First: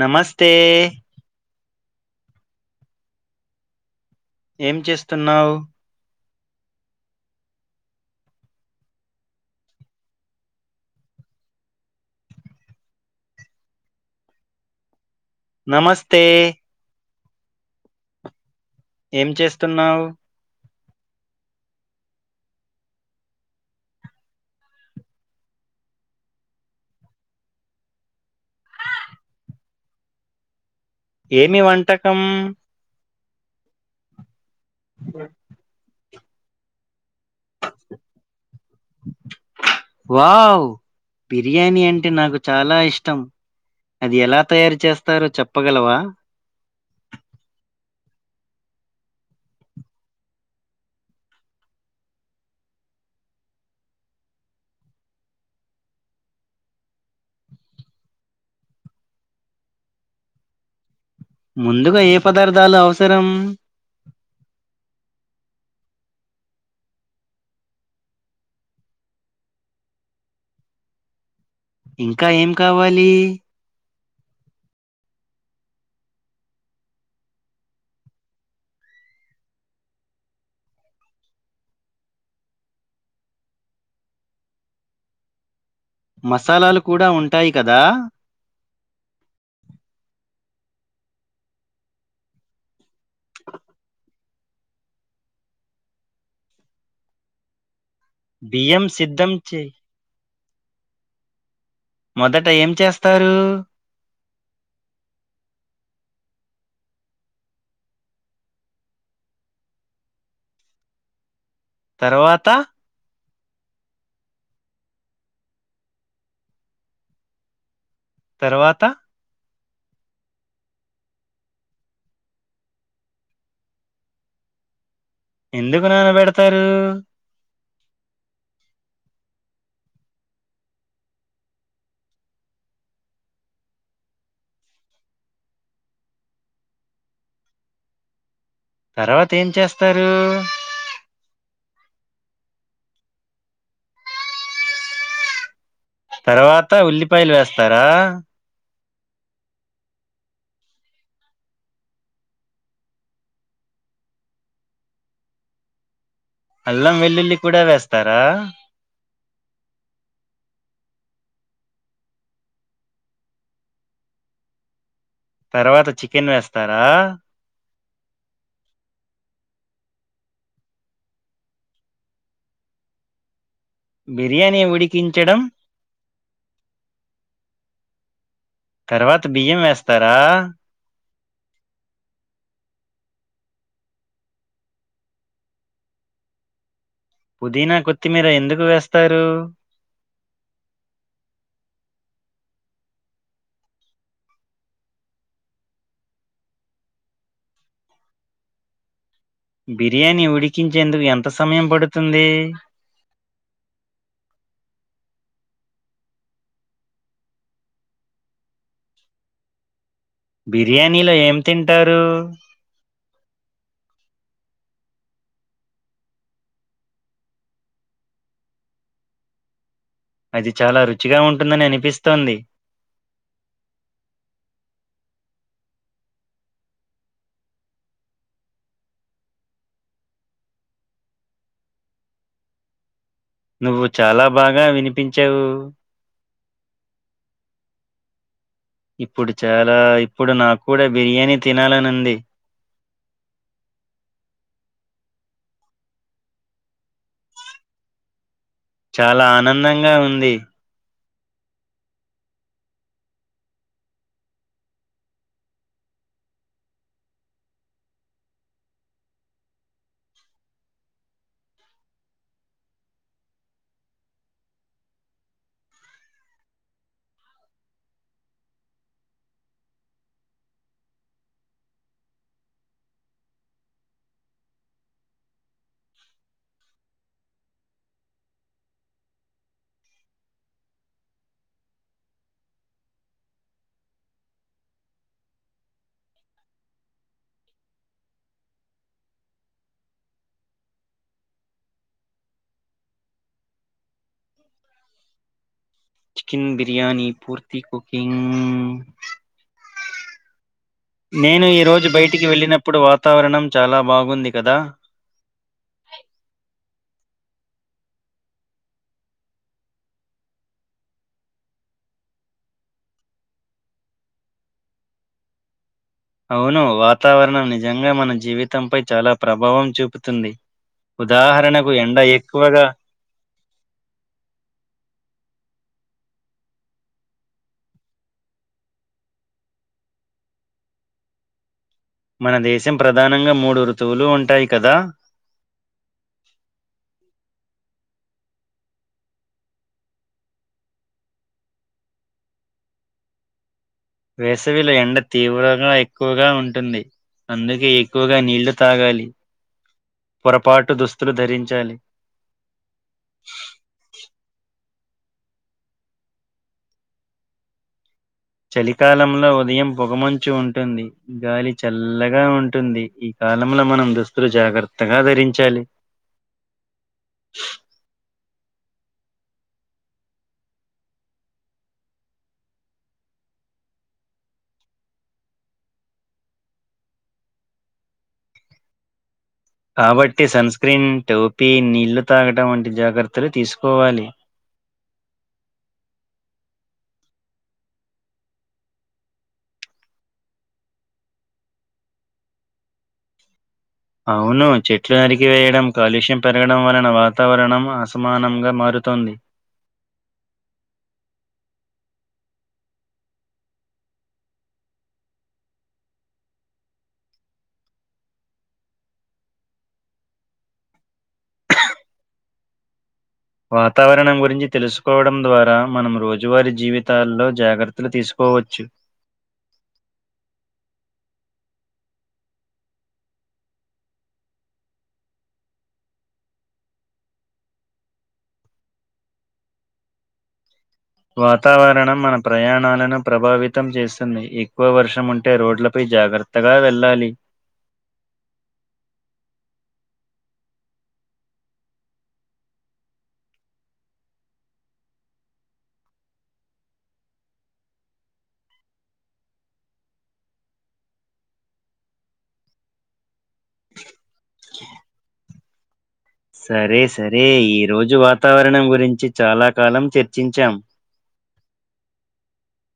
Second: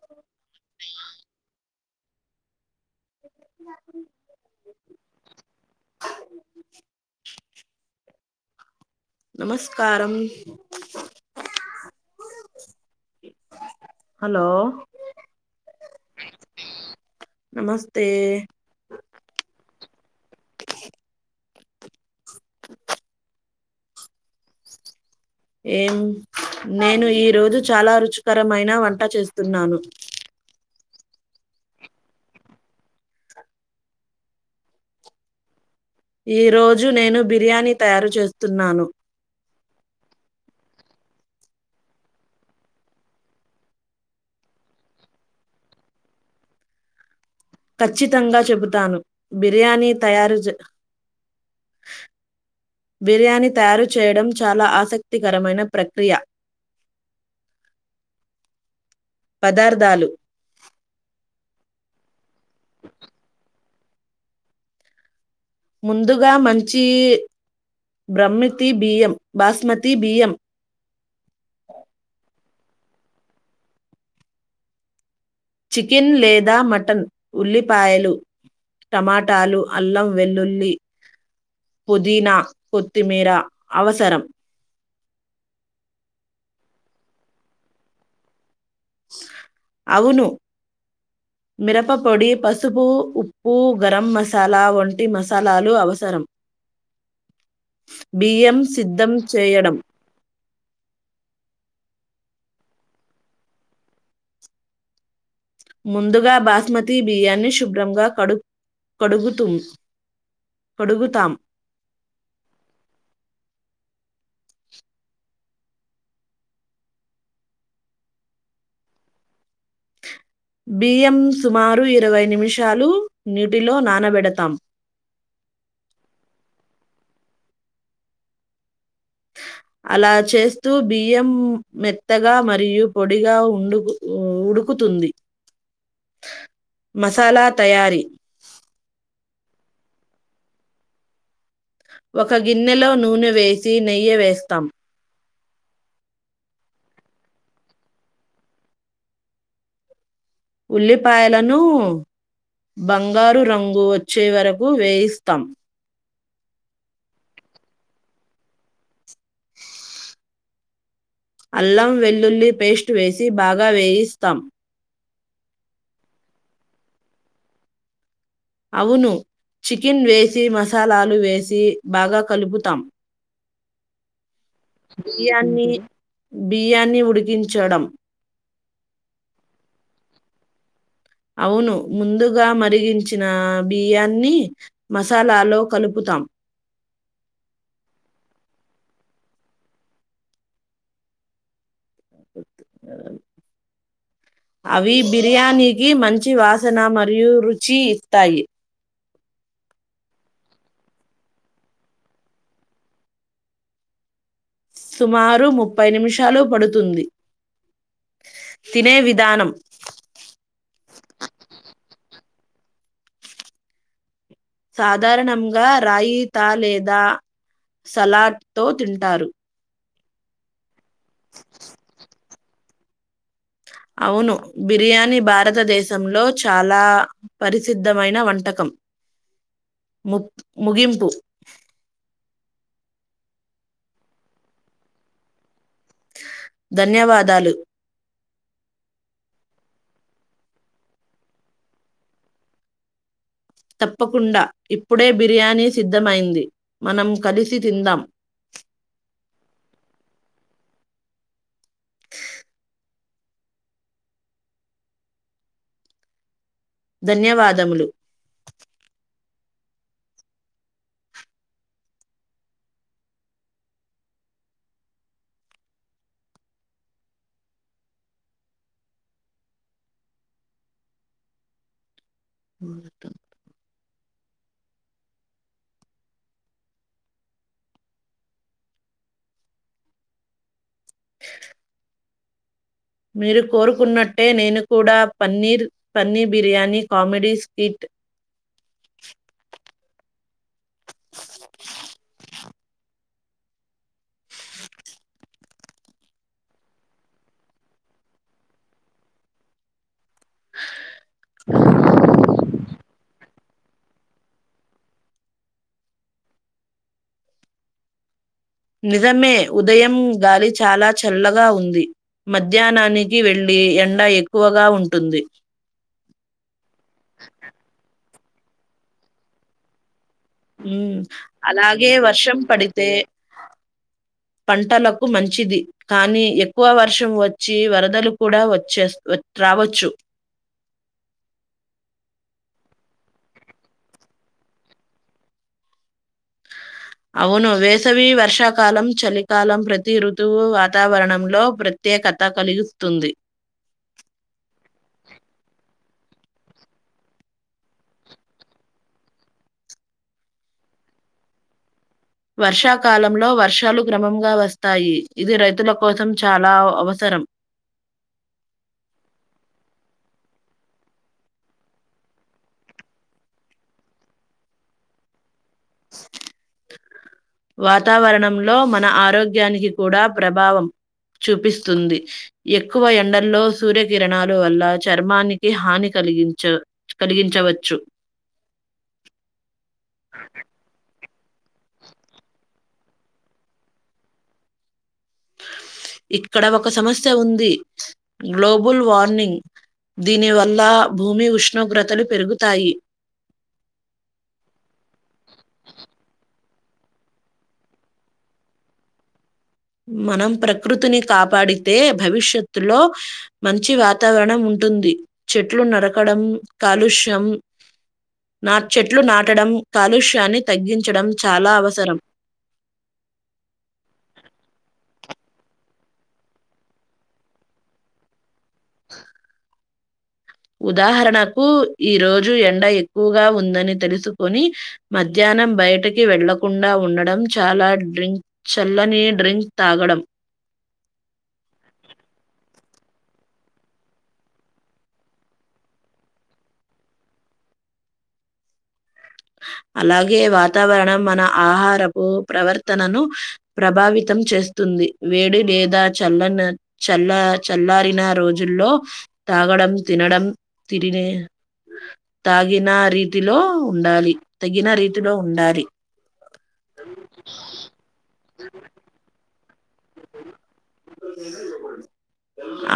నమస్తే ఇ [unintelligible] ఏం చేస్తున్నావు [unintelligible] నమస్కారం హలో నమస్తే నమస్తే ఏం చేస్తున్నావు [unintelligible] ఏం నేను ఈ రోజు చాలా రుచికరమైన వంట చేస్తున్నాను [unintelligible] ఏమి వంటకం ఆ ఈ రోజు నేను బిర్యానీ తయారు చేస్తున్నాను వావ్ బిర్యానీ అంటే నాకు చాలా ఇష్టం అది ఎలా తయారు చేస్తారో చెప్పగలవా ఖచ్చితంగా చెబుతాను బిర్యానీ తయారుచే [unintelligible] బిర్యానీ తయారు చేయడం చాలా ఆసక్తికరమైన ప్రక్రియ పదార్థాలు ముందుగా ఏ పదార్థాలు అవసరం ముందుగా మంచి బ్రహ్మితిీ బియం బాస్మతిీ బియం ఇంకా ఏం కావాలి చికెన్ లేదా మటన్ ఉల్లిపాయలు టమాటాలు అల్లం వెల్లుల్లి పుదీనా కొత్తిమీరా అవసరం మసాలాలు కూడా ఉంటాయి కదా అవును మిరప పొడి పసుపు ఉప్పు గరం మసాలా వంటి మసాలాలు అవసరం బియ్యం సిద్ధం చేయడం మొదట ఏం చేస్తారు ముందుగా బాస్మతి బియ్యాన్ని శుభ్రంగా కడు కడుగుతుం కడుగుతాం తర్వాత తర్వాత బియ్యం సుమారు ఇరవై నిమిషాలు నీటిలో నానబెడతాం ఎందుకు నానబడతారు అలా చేస్తూ బియ్యం మెత్తగా మరియు పొడిగా ఉండు కుతు మసాలా తయారీ తర్వాత ఏం చేస్తారు ఒక గిన్నెలో నూనె వేసి నెయ్యి వేస్తాం తర్వాత ఉల్లిపాయలు వేస్తారా ఉల్లిపాయలను బంగారు రంగు వచ్చే వరకు వేయిస్తాం అల్లం వెల్లుల్లి కూడా వేస్తారా అల్లం వెల్లుల్లి పేస్ట్ వేసి బాగా వేయిస్తాం తర్వాత చికెన్ వేస్తారా అవును చికెన్ వేసి మసాలాలు వేసి బాగా కలుపుతాం బిర్యానీ ఉడికించడం బియ్యాన్ని బియ్యాన్ని ఉడికించడం తర్వాత బియ్యం వేస్తారా అవును ముందుగా మరిగించిన బియ్యాన్ని మసాలాలో కలుపుతాం పుదీనా కొత్తిమీర ఎందుకు వేస్తారు అ అవి బిర్యానీకి మంచి వాసన మరియు రుచి ఇస్తాయి బిర్యానీ ఉడికించేందుకు ఎంత సమయం పడుతుంది సుమారు ముప్పై నిమిషాలు పడుతుంది తినే విధానం బిర్యానీలో ఏం తింటారు సాధారణంగా రాయి తా లేదా సలాట్ తో తింటారు అది చాలా రుచిగా ఉంటుందని అనిపిస్తోంది అవును బిర్యానీ భారతదేశంలో చాలా పరిసిద్ధమైన వంటకం ము ముగింపు నువ్వు చాలా బాగా వినిపించావు ధన్యవాదాలు ఇప్పుడు చాలా ఇప్పుడు నాకుడా బిర్యానీ తినాలనింది తప్పకుండా ఇప్పుడే బిర్యానీ సిద్ధమైంది మనం కలిసి తిందాం చాలా ఆనందంగా ఉంది ధన్యవాదములు ఉ మీరు కోరుకున్నట్టే నేను కూడా paneer paneer biryani comedy skit chicken biryani పూర్తి కుకింగ్ నేను ఈ రోజు బయటికి వెళ్ళినప్పుడు వాతావరణం చాలా బాగుంది కదా నిజమే ఉదయం గాలి చాలా చల్లగా ఉంది మధ్యాహ్నానికి వెలి ఎంండ ఎక్కువగా ఉంటుంది అవును వాతావరణం నిజంగా మన జీవితంపై చాలా ప్రభావం చూపు ఉ అలాగే వర్షం ఎక్కువగా పడితే పంటలకు మంచిది కానీ ఎక్కువ వర్షం వచ్చి వరదలు ఒచ్చే కూడా రావచ్చు [inaudible] మన దేశం ప్రధానంగా మూడు ఋతువులు ఉంటాయి కదా అవును వేసవి వర్షాకాలం చలికాలం ప్రతి ఋతువు వాతావరణంలో ప్రతి కథ కలిగిస్తుంది వేసవిలో ఎండ తీవ్రంగా ఎక్కువగా ఉంటుంది అందుకే ఎక్కువగా నీళ్లు తాగాలి పొరపాటు దుస్తులు ధరించాలి వర్షాకాలంలో వర్షాలు క్రమంగా వస్తాయి ఇది రైతుల కోసం చాలా అవసరం [inaudible] చలికాలంలో ఉదయం పొగమంచు ఉంటుంది గాలి చల్లగా ఉంటుంది ఈ కాలంలో మనం దుస్తులు జాగ్రత్తగా ధరిం వాతావరణం లో మన ఆరోగ్యానికి కూడా ప్రభావం చూపిస్తుంది ఎక్కువ ఎండల్లో సూర్యకిరణాలు వల్ల చర్మానికి హానికర కలిగించ కలిగించవచ్చు కాబట్టి సంస్ ట్ టోపీ నీళ్లు తాగటం వంటి జాగ్రత్తలు తీసుకోవాలి ఇక్కడ ఒక సమస్య ఉంది గ్లోబల్ వార్నింగ్ దీనివల్ల భూమి ఉష్ణోగ్రతలు పెరుగుతాయి అవును చెట్లు అరికివేయడం కాలుష్యం పెరగడం వలన వాతావరణం అసమానంగా మారు తోంది మనం ప్రకృతిని కాపాడితే భవిష్యత్తులో మంచి వాతావరణం ఉం ఉంటుంది చెట్లు నరకడం కాలుష్యం నా చెట్లు నాటడం కాలుష్యాన్ని తగ్గించడం చాలా అవసరం [inaudible] వాతావరణం గురించి తెలుసుకోవడం ద్వారా మనం రోజువారి జీవితాల్లో జాగ్రత్తలు తీసుకోవ చ్చు ఉదాహరణకు ఈ రోజు ఎండ ఎక్కువగా ఉందని తెలుసుకొని మధ్యాహ్నం బ బయటికి వెళ్లకుండా ఉండడం చాలా డ్రింక్ చల్లని డ్రింక్ తాగడం [inaudible] వాతావరణం మన ప్రయాణాలను ప్రభావితం చేస్తుంది ఎక్కువ వర్షం ఉంటే రోడ్లపై జాగ్రత్తగా వెళ్ళాలి హ అలాగే వాతావరణం మన ఆహారపు ప్రవర్తనను ప్రభావితం చేస్తుంది వేడి లేదా చల్లని చల్ల చల్ల చల్లారిన రోజుల్లో తాగడం తినడం త తాగిన రీతిలో ఉండాలి తగిన రీతిలో ఉండాలి. సరే సరే ఈ రోజు వాతావరణం గురించి చాలా కాలం చర్చించాం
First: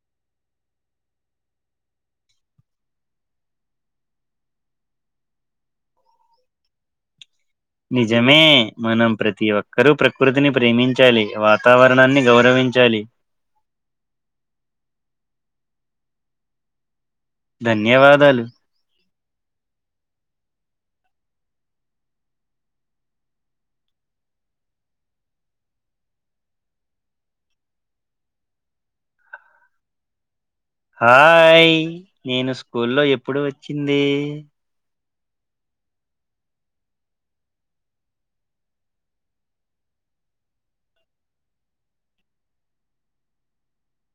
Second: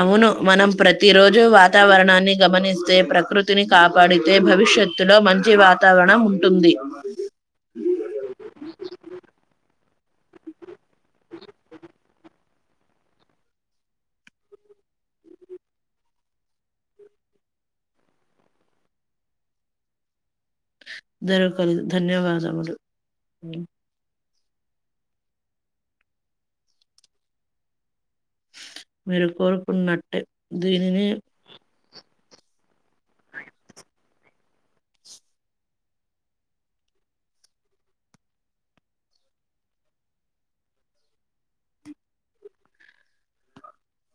అవును మనం ప్రతిరోజూ వాతావరణాన్ని గమనిస్తే ప్రకృతిని కాపాడి అయితే భవిష్యత్తులో మంచి వాతావరణం ఉంటుంది నిజమే మనం ప్రతి ఒక్క ప్రతీ ఒక్కరు ప్రకృతిని ప్రేమించాలి వాతావరణాన్ని గౌరవించాలి [inaudible] ధన్యవాదాలు జరకలు ధన్యవాదములు మీరు కోరుకున్నట్టే దీనిని హాయ్ నేను స్కూల్లో ఎప్పుడు వచ్చింది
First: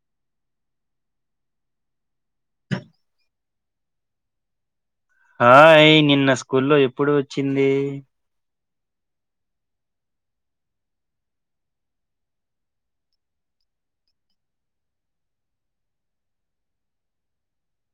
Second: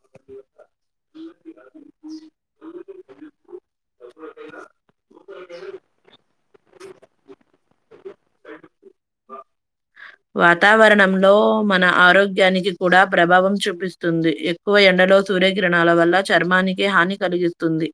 [inaudible] హాయ్ నిన్న స్కూల్లో ఎప్పుడు వచ్చింది వాతావరణంలో మన ఆరోగ్యానికి కూడా ప్రభావం చూపిస్తుంది ఎక్కువ ఎండ లో సూర్యకిరణాల వల్ల చర్మానికి హాని కలిగిస్తుంది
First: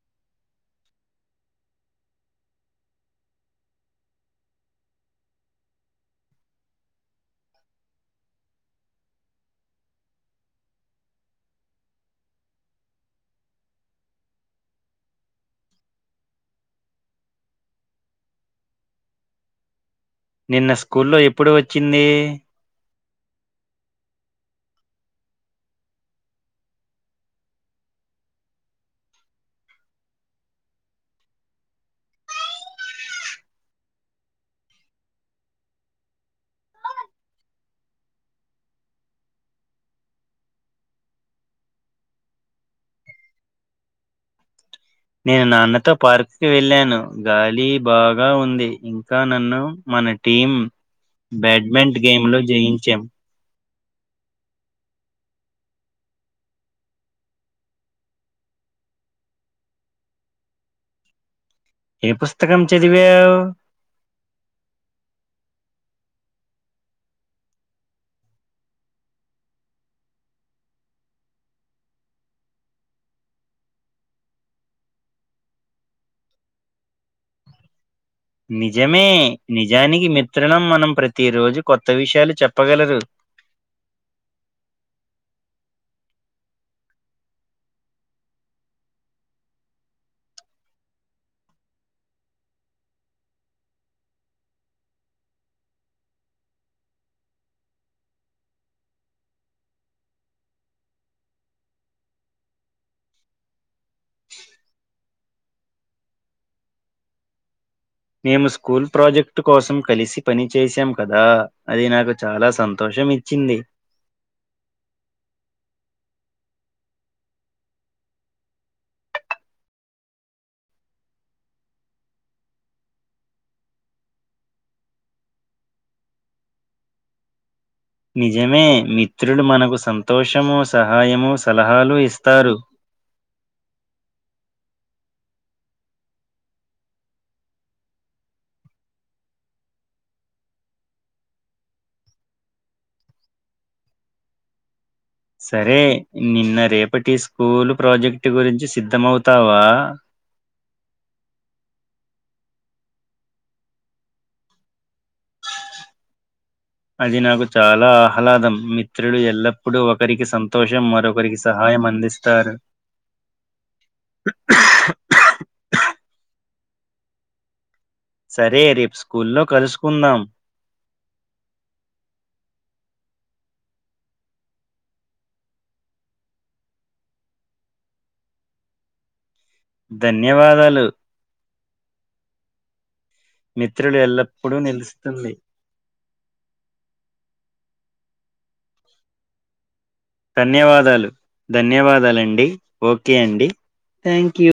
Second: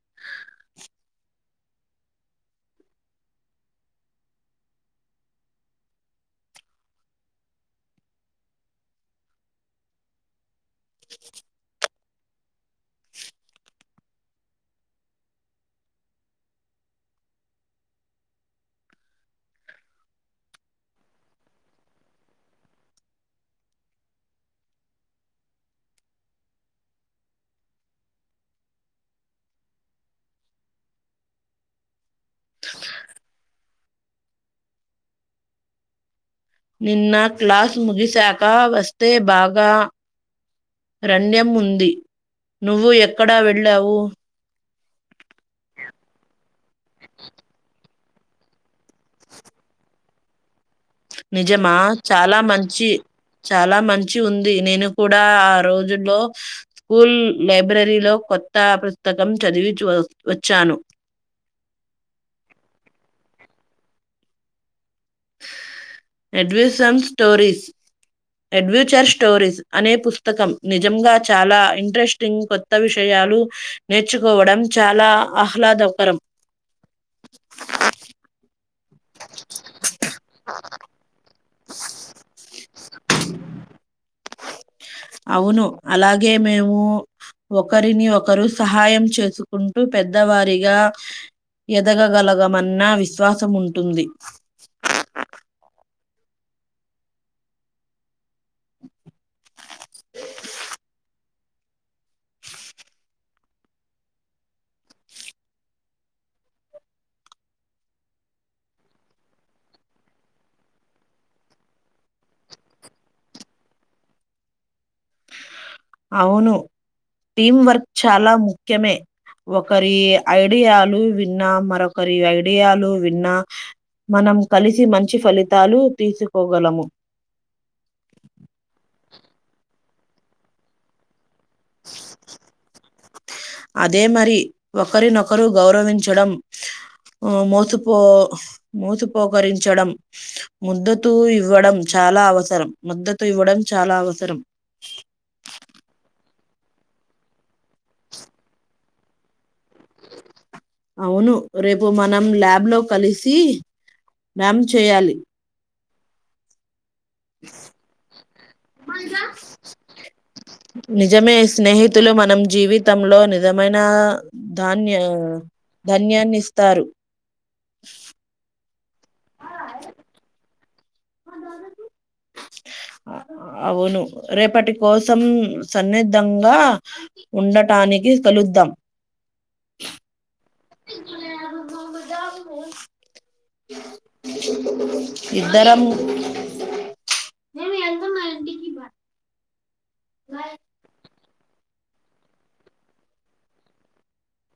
నిన్న స్కూల్లో ఎప్పుడు వచ్చింది? నిన్న క్లాస్ ముగిసాక వస్తే బాగా రణ్యం ఉంది నువ్వు ఎక్కడా వెళ్ళావు? నేను నాన్నతో పార్క్కి వెళ్ళాను గాలి బాగా ఉంది ఇంకా నన్ను మా మన టీం నిజమా బ్యాడ్మింట్ గేమ్ చాలా లో మంచి జయించాం చాలా మంచి చి ఉంది నేను కూడా ఆ రోజుల్లో స్కూల్ లైబ్రరీ లో కొత్త పుస్తకం చదివి వచ్చాను ఏ పుస్తకం చదివావ్ ఎడ్విసమ్ స్టోరీస్ అడ్వెంచర్ స్టోరీస్ అనే పుస్తకం నిజంగా చాలా ఇంట్రెస్టింగ్ కొత్త విషయ నేర్చుకోవడం చాలా ఆహ్లాదకరం [unintelligible] నిజమే నిజానికి మిత్రణం మనం ప్రతి రోజు కొత్త విషయాలు చెప్పగలరు అవును అలాగే మేము ఒకరిని ఒకరు సహాయం చేసుకుంటూ పెద్దవా సరిగా ఎదగగలగమన్న విశ్వాసము ఉంటుంది. [unintelligible] [unintelligible] మేము స్కూల్ ప్రాజెక్టు కోసం కలిసి పని చేసాం కదా అది నాకు చాలా సంతోషం. ఇచ్చింది. [unintelligible] అవును టీం వర్క్ చాలా ముఖ్యమే ఒకరి ఐడియాలు విన్నా మరొకరి ఐడియాలు విన్నా మనం కలిసి మంచి ఫలితాలు తీసుకోగలము. నిజమే మిత్రుడు మనకు సంతోషము, సహాయము సలహాలు ఇస్తారు. అదే మరి ఒకరినొకరు గౌరవించడం ఆ మోసుపో మోసుపోకరించడం ముద్దుతు ఇవ్వడం చ చాలా అవసరం మద్దతు ఇవ్వడం చాలా అవసరం సరే నిన్న రేపటి స్కూలు ప్రాజెక్టు గురించి సిద్ధమవుతావా? [unintelligible] అవును రేపు మనం ల్యాబ్ లో కలిసి మ్యామ్ చేయాలి అది నాకు చాలా ఆహ్లాదం మిత్రులు ఎల్లప్పుడూ ఒకరికి సంతోషం నిజమే మరొకరికి సహాయం స్నేహితులు మనం అందిస్తారు జీవితంలో నిజమైన ధాన్య ధన్యాన్ని తారు సరే రేపు స్కూల్లో కలుసుకుందాం [unintelligible] అవును రేపటి కోసం సన్నిద్ధంగా ఉండటానికి కలుద్దాం ధన్యవాదాలు మిత్రులు ఎల్లప్పుడూ నిలుస్తుంది [unintelligible] ఇద్దరము [unintelligible] ధన్యవాదాలు ధన్యవాదాలండి ఓకే అండి థంక్ యూ